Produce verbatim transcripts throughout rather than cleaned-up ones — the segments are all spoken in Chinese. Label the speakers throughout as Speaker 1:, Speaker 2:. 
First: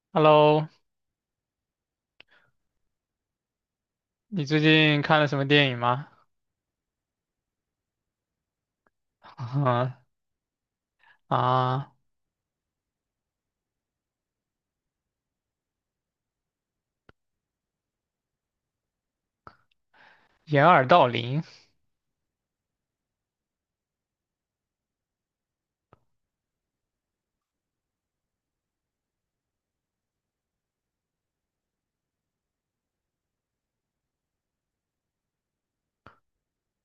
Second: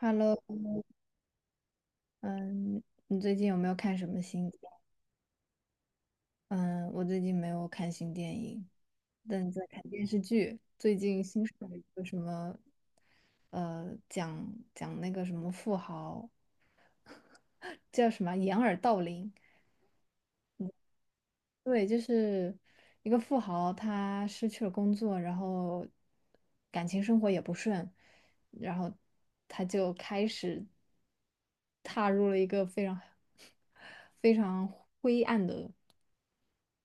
Speaker 1: Hello，
Speaker 2: Hello，
Speaker 1: 嗯，你最近有没有看什么
Speaker 2: 你
Speaker 1: 新电
Speaker 2: 最
Speaker 1: 影？
Speaker 2: 近看了什么电影吗？
Speaker 1: 嗯，我最近没有看新电影，但在看 电视剧。最近新上了一
Speaker 2: 啊，
Speaker 1: 个什么，呃，讲讲那个什么富豪，叫什么掩耳盗铃。
Speaker 2: 掩耳盗铃
Speaker 1: 对，就是一个富豪，他失去了工作，然后感情生活也不顺，然后他就开始踏入了一个非常 非常灰暗的。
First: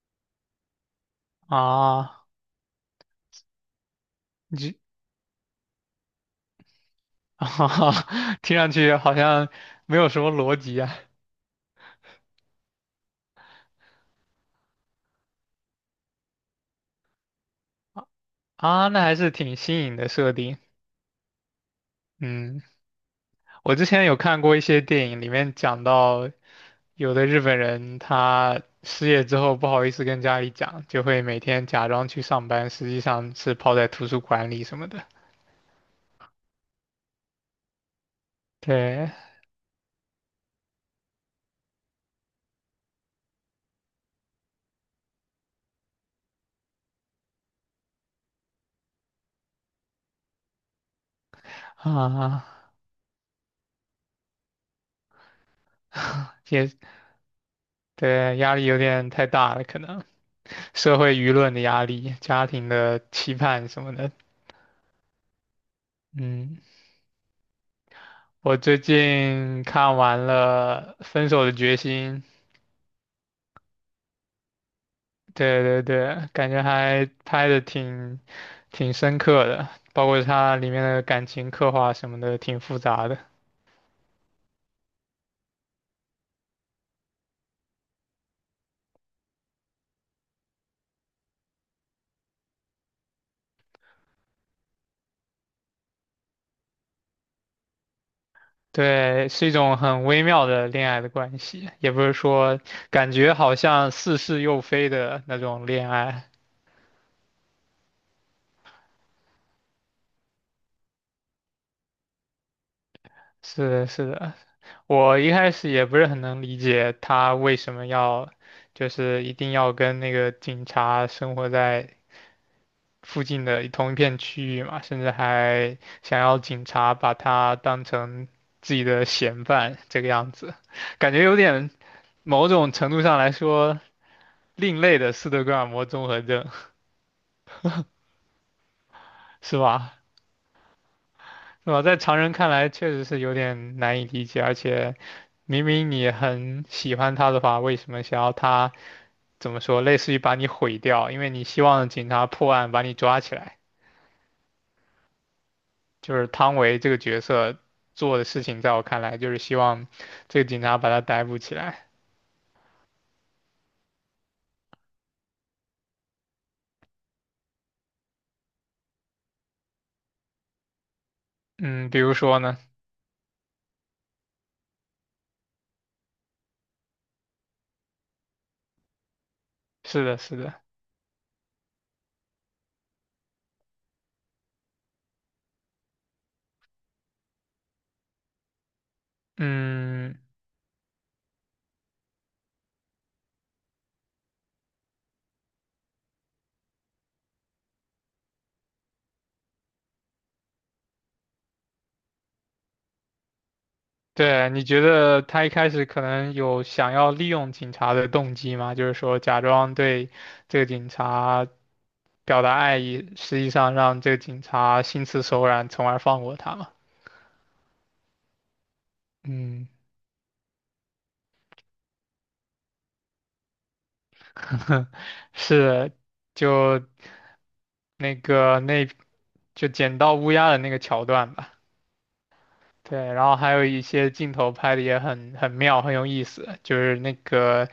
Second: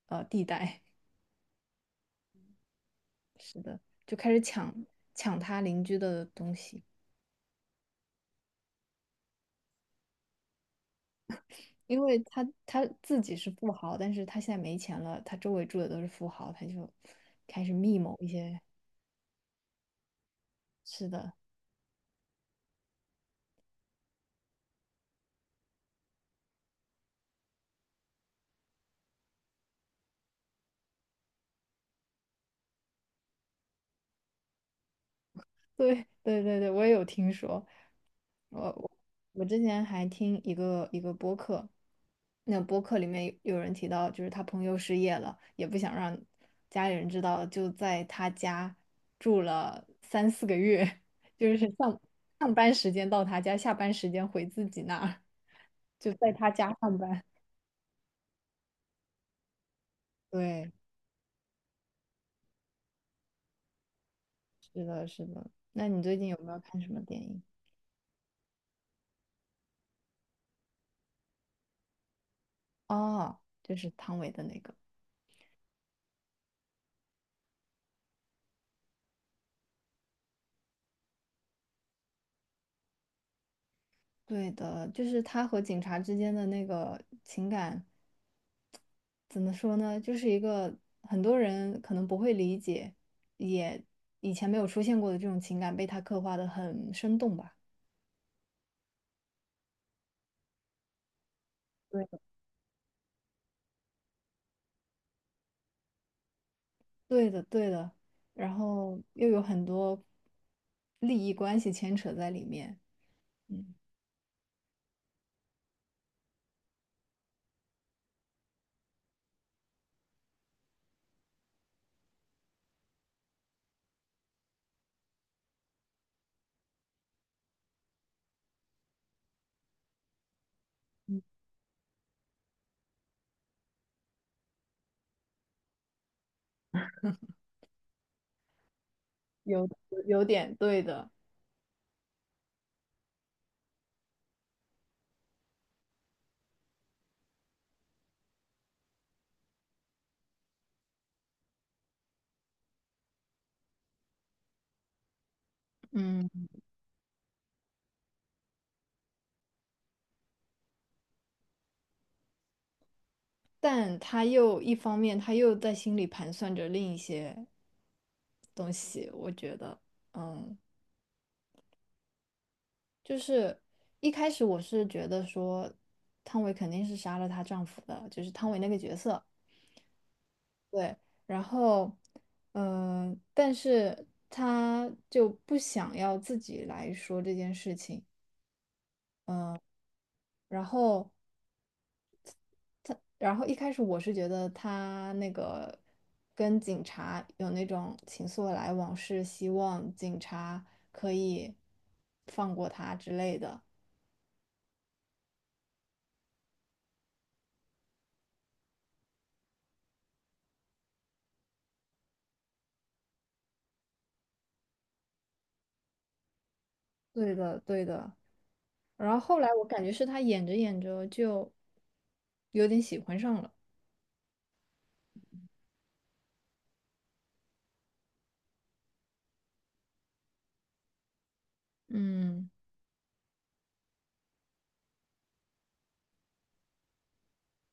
Speaker 1: 呃地带，
Speaker 2: 啊，
Speaker 1: 就开始
Speaker 2: 你
Speaker 1: 抢
Speaker 2: 这
Speaker 1: 抢他邻居的东西，
Speaker 2: 啊听上去好像没有什么逻辑啊。
Speaker 1: 因为他他自己是富豪，但是他现在没钱了，他周围住的都是富豪，他就开始密谋一些，
Speaker 2: 啊，那还是挺新颖的设定。
Speaker 1: 是的，
Speaker 2: 嗯，我之前有看过一些电影，里面讲到有的日本人他失业之后不好意思跟家里讲，就会每天假装去上班，实际上是泡在图书馆里什么的。
Speaker 1: 对对对对，我也有听说，我我
Speaker 2: 对
Speaker 1: 我之前还听一个一个播客，那播客里面有有人提到，就是他朋友失业了，也不想让家里人知道，就在他家住了三四个月，就是 上
Speaker 2: 啊，
Speaker 1: 上班时间到他家，下班时间回自己那儿，就在他
Speaker 2: 也
Speaker 1: 家上班。
Speaker 2: 对，压力有点太大了，可能。
Speaker 1: 对，
Speaker 2: 社会舆论的压力、家庭的期盼什么的。
Speaker 1: 是的，是的。那你最近有没
Speaker 2: 嗯，
Speaker 1: 有看什么电影？
Speaker 2: 我最近看完了《分手的决心》，
Speaker 1: 哦，就是汤唯的那个。
Speaker 2: 对对对，感觉还拍的挺挺深刻的，包括它里面的感情刻画什么的，挺复杂的。
Speaker 1: 对的，就是他和警察之间的那个情感。怎么说呢，就是一个很多人可能不会理解，也以前没有出现过的这种情感被他刻画的很生动吧。
Speaker 2: 对，是一种很微妙的恋爱的关系，也不
Speaker 1: 对，
Speaker 2: 是
Speaker 1: 的，
Speaker 2: 说感觉好像似是又非的那种恋爱。
Speaker 1: 对的，对的，然后又有很多利益关系牵扯在里面，
Speaker 2: 是
Speaker 1: 嗯，
Speaker 2: 的，是的，我一开始也不是很能理解他为什么要，就是一定要跟那个警察生活在附近的一同一片区域嘛，甚至还想要警察把他当成自己的嫌犯这个样子，感觉有点某种程度上来说另类的斯德哥尔摩综合症，是
Speaker 1: 有
Speaker 2: 吧？
Speaker 1: 有点对的，
Speaker 2: 是吧？在常人看来确实是有点难以理解，而且明明你很喜欢他的话，为什么想要他？怎么说，类似于把你毁掉，因为你希望警察破案把你抓起来。就是
Speaker 1: 嗯，
Speaker 2: 汤唯这个角色做的事情，在我看来就是希望这个警察把他逮捕起来。
Speaker 1: 但他又一方面他又在心里盘算着另一些东西，我觉得，嗯。
Speaker 2: 嗯，比如说呢，
Speaker 1: 就是一开始我是觉得说，汤唯肯定是杀了她丈夫的，就是汤唯那个角色。
Speaker 2: 是的，是的，
Speaker 1: 对，然后，嗯、但是她就不想要自己来说这件事情。
Speaker 2: 嗯，
Speaker 1: 然后，然后一开始我是觉得她那个跟警察有那种情愫的来往，是希望警察可以放过她之类的。
Speaker 2: 对，你觉得他一开始可能有想要利用警察的动机吗？就是说假装对这个警察表达爱意，实际上让这个警察心慈手软，从而放过他嘛？
Speaker 1: 对的，对的。然后后来我
Speaker 2: 嗯，
Speaker 1: 感觉是他演着演着就有点喜欢上了，
Speaker 2: 是，就。那个那就捡到乌鸦的那个桥段吧。
Speaker 1: 嗯
Speaker 2: 对，然后还有一些镜头拍的也很很妙，很有意思，就是那个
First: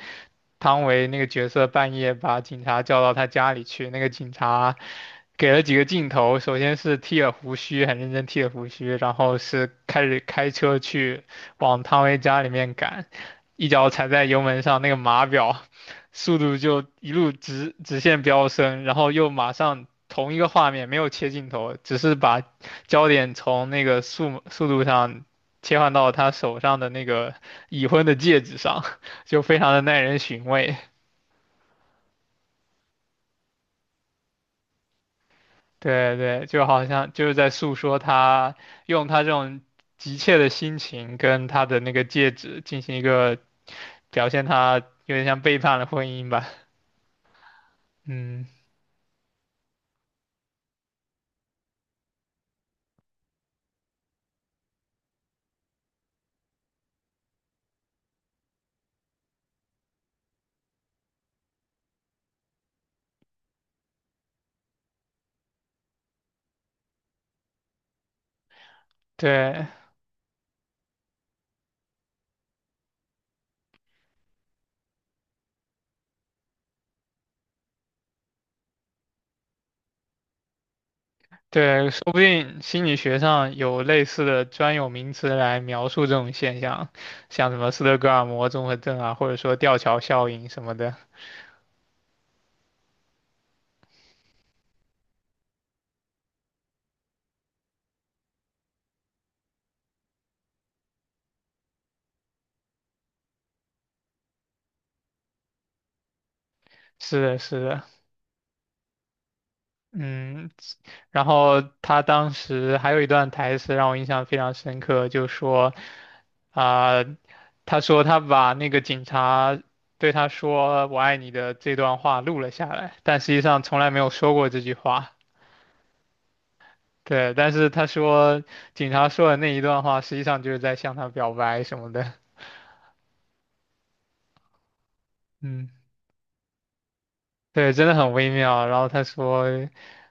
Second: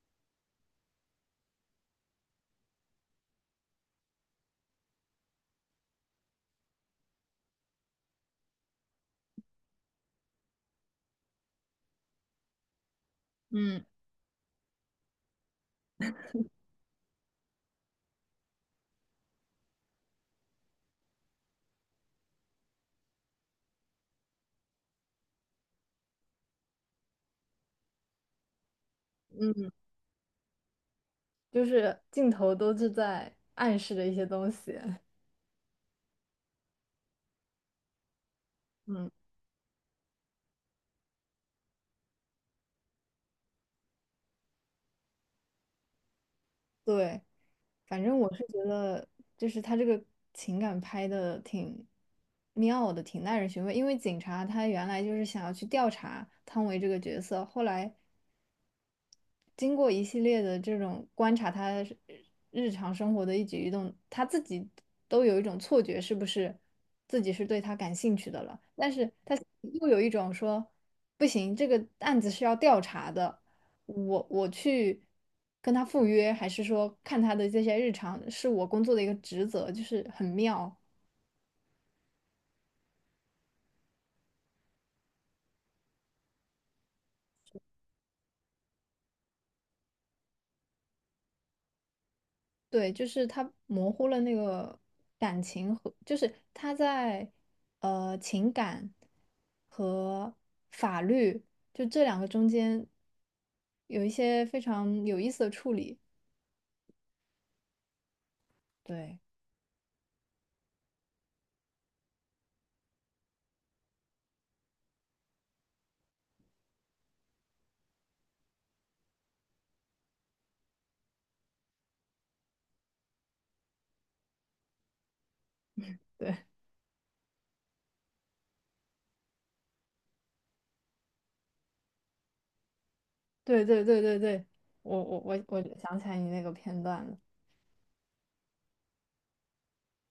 Speaker 2: 汤唯那个角色半夜把警察叫到他家里去，那个警察给了几个镜头，首先是剃了胡须，很认真剃了胡须，然后是开始开车去往汤唯家里面赶，一
Speaker 1: 嗯，
Speaker 2: 脚踩在油门上，那个码表速度就一路直直线飙升，然后又马上同一个画面没有切镜头，只是把焦点从那个速速度上切换到他手上的那个已婚的戒指上，就非常的耐人寻味。
Speaker 1: 就是镜头都是在暗示着一些东西，
Speaker 2: 对对，就好像就是在诉说他用
Speaker 1: 嗯，
Speaker 2: 他这种急切的心情跟他的那个戒指进行一个表现，他有点像背叛了婚姻吧。
Speaker 1: 对，反正我是
Speaker 2: 嗯，
Speaker 1: 觉得就是他这个情感拍的挺妙的，挺耐人寻味，因为警察他原来就是想要去调查汤唯这个角色，后来。经过一系列的这种观察，他是日常生活的一举一动，他自己都有一种错觉，是不是自己是对他感兴趣的了？但是他
Speaker 2: 对
Speaker 1: 又有一种说，不行，这个案子是要调查的，我我去跟他赴约，还是说看他的这些日常，是我工作的一个职责，就是很妙。
Speaker 2: 对，说不定心理学上有类似的专有名词来描述这种现象，像什么斯德哥尔摩综合症啊，或者说吊桥效应什么的。
Speaker 1: 对，就是他模糊了那个感情和，就是他在呃情感和法律就这两个中间有一些非常有意思的处理。
Speaker 2: 是的，是的，
Speaker 1: 对，
Speaker 2: 嗯，然后他当时还有一段台词让我印象非常深刻，就说，啊、他说他把那个警察对他说"我爱你"的这段话录了下来，但实际上从来没有说过这句话。
Speaker 1: 对，
Speaker 2: 对，但是他说警察说的那一段话，实际上就是在向他表白什么的。
Speaker 1: 对，对，对，对，对，我我我我
Speaker 2: 嗯。
Speaker 1: 想起来你那个片段了，
Speaker 2: 对，真的很微妙。然后他说，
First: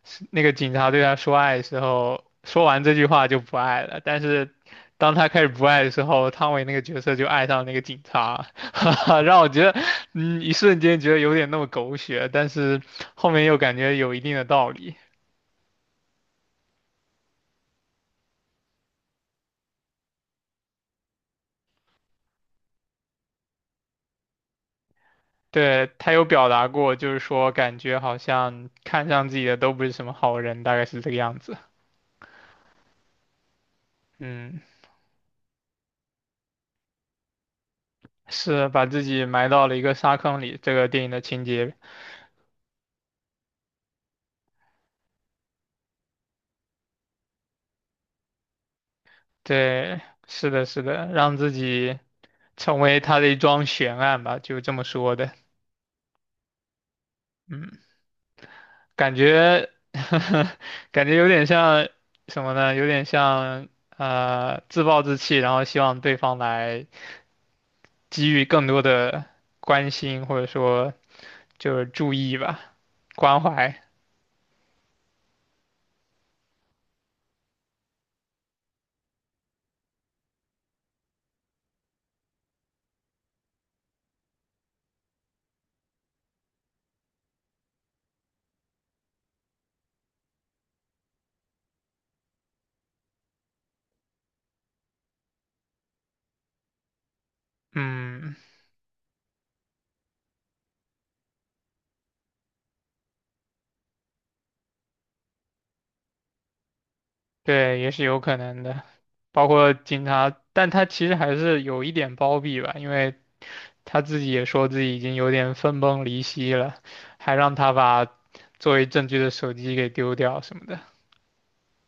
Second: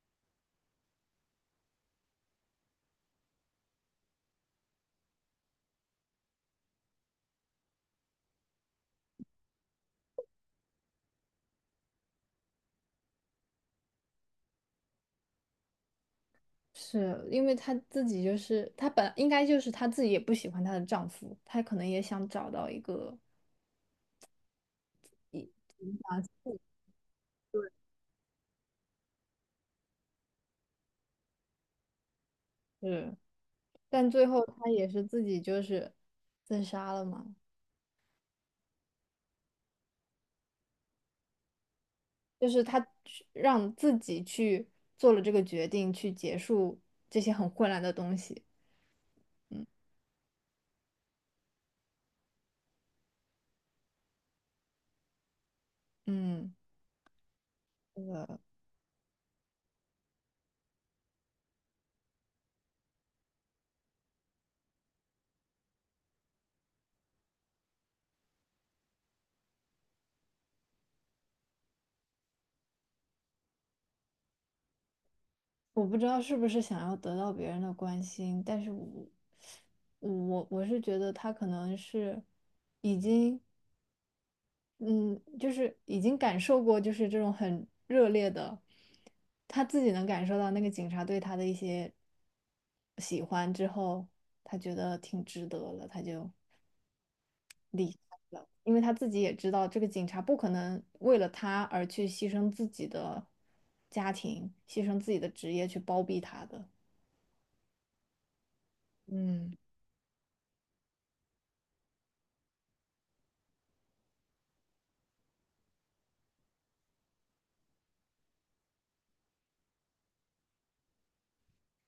Speaker 2: 是那个警察对他说爱的时候，说完这句话就不爱了。但是当他开始不爱的时候，汤唯那个角色就爱上那个警察，让我觉得，嗯，一瞬间觉得有点那么狗血，但是后面又感觉有一定的道理。
Speaker 1: 是因为她自己就是她本应该就是她自己也不喜欢她的丈夫，她可能也想找到一个
Speaker 2: 对，他有表达过，就是说感觉好像看上自己的都不是什么好人，大概是这个样子。
Speaker 1: 是。但最后
Speaker 2: 嗯，
Speaker 1: 他也是自己就是自杀了嘛，
Speaker 2: 是把自己埋到了一个沙坑里，这个电影的情节。
Speaker 1: 就是他去让自己去做了这个决定，去结束这些很混乱的东西。嗯
Speaker 2: 对，是的，是的，让自己成为他的一桩悬案吧，就这么说的。
Speaker 1: 嗯，
Speaker 2: 嗯，感觉，感觉有点像什么呢？有点像呃自暴自弃，然后希望对方来给予更多的关心，或者说就是注意吧，关怀。
Speaker 1: 我不知道是不是想要得到别人的关心，但是我我我是觉得他可能是已经嗯，就是已经感受过，就是这种很热烈的，他自己能感受到那个警察对他的一些喜欢之后，他觉得挺值得了，他就，
Speaker 2: 嗯。
Speaker 1: 因为他自己也知道这个警察不可能为了他而去牺牲自己的家庭，牺牲自己的职业去包庇他的。
Speaker 2: 对，也是有可能的，包
Speaker 1: 嗯，
Speaker 2: 括警察，但他其实还是有一点包庇吧，因为他自己也说自己已经有点分崩离析了，还让他把作为证据的手机给丢掉什么的。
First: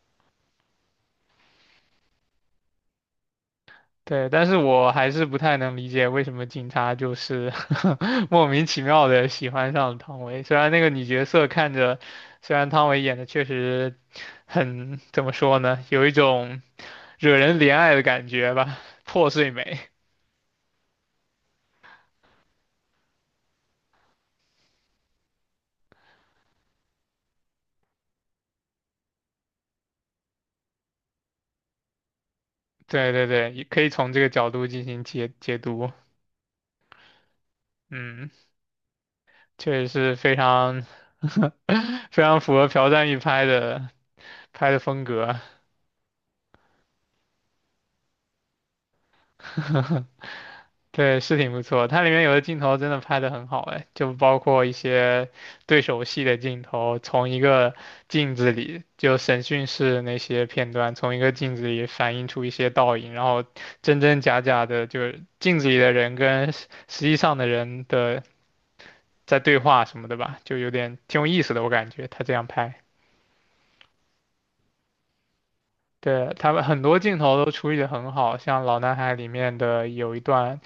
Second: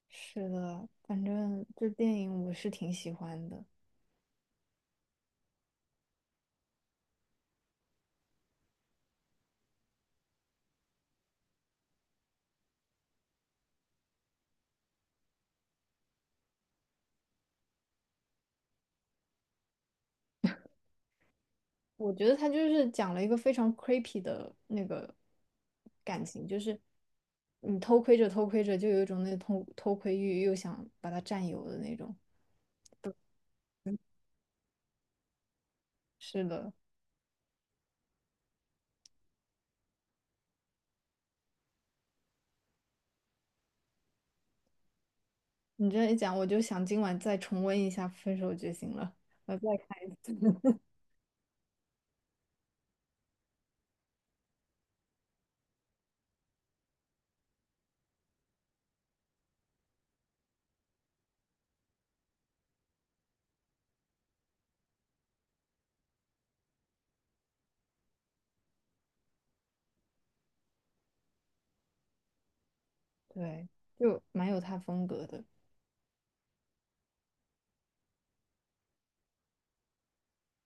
Speaker 1: 是的，反正这电影我是挺喜欢的。
Speaker 2: 对，但是我还是不太能理解为什么警察就是 莫名其妙的喜欢上了汤唯。虽然那个女角色看着，虽然汤唯演的确实很，怎么说呢，有一种惹人怜爱的感觉吧，破碎美。
Speaker 1: 我觉得他就是讲了一个非常 creepy 的那个感情，就是你偷窥着偷窥着，就有一种那偷偷窥欲，又想把他占有的那种。
Speaker 2: 对对对，也可以从这个角度进行解解读。
Speaker 1: 是的，
Speaker 2: 嗯，确实是非常 非常符合朴赞郁拍的拍的风格。
Speaker 1: 你这样一讲，我就想今晚再重温一下《分手决心》了，我再看一次。
Speaker 2: 对，是挺不错。它里面有的镜头真的拍得很好，哎，就包括一些对手戏的镜头，从一个镜子里，就审讯室那些片段，从一个镜子里反映出一些倒影，然后真真假假的，就是镜子里的人跟实实际上的人的在对话什么的吧，就有点挺有意思的，我感觉他这样拍。
Speaker 1: 对，就蛮有他风格的。
Speaker 2: 对，他们很多镜头都处理得很好，像《老男孩》里面的有一段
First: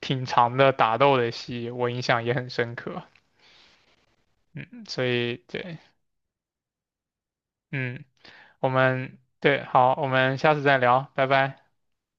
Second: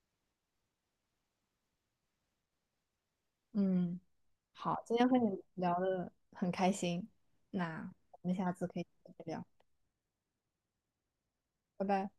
Speaker 2: 挺长的打斗的戏，我印象也很深刻。
Speaker 1: 嗯，好，
Speaker 2: 嗯，
Speaker 1: 今
Speaker 2: 所
Speaker 1: 天和
Speaker 2: 以
Speaker 1: 你
Speaker 2: 对，
Speaker 1: 聊的很开心，那
Speaker 2: 嗯，
Speaker 1: 我们下次
Speaker 2: 我
Speaker 1: 可以再
Speaker 2: 们
Speaker 1: 聊，
Speaker 2: 对，好，我们下次再聊，拜拜。
Speaker 1: 拜拜。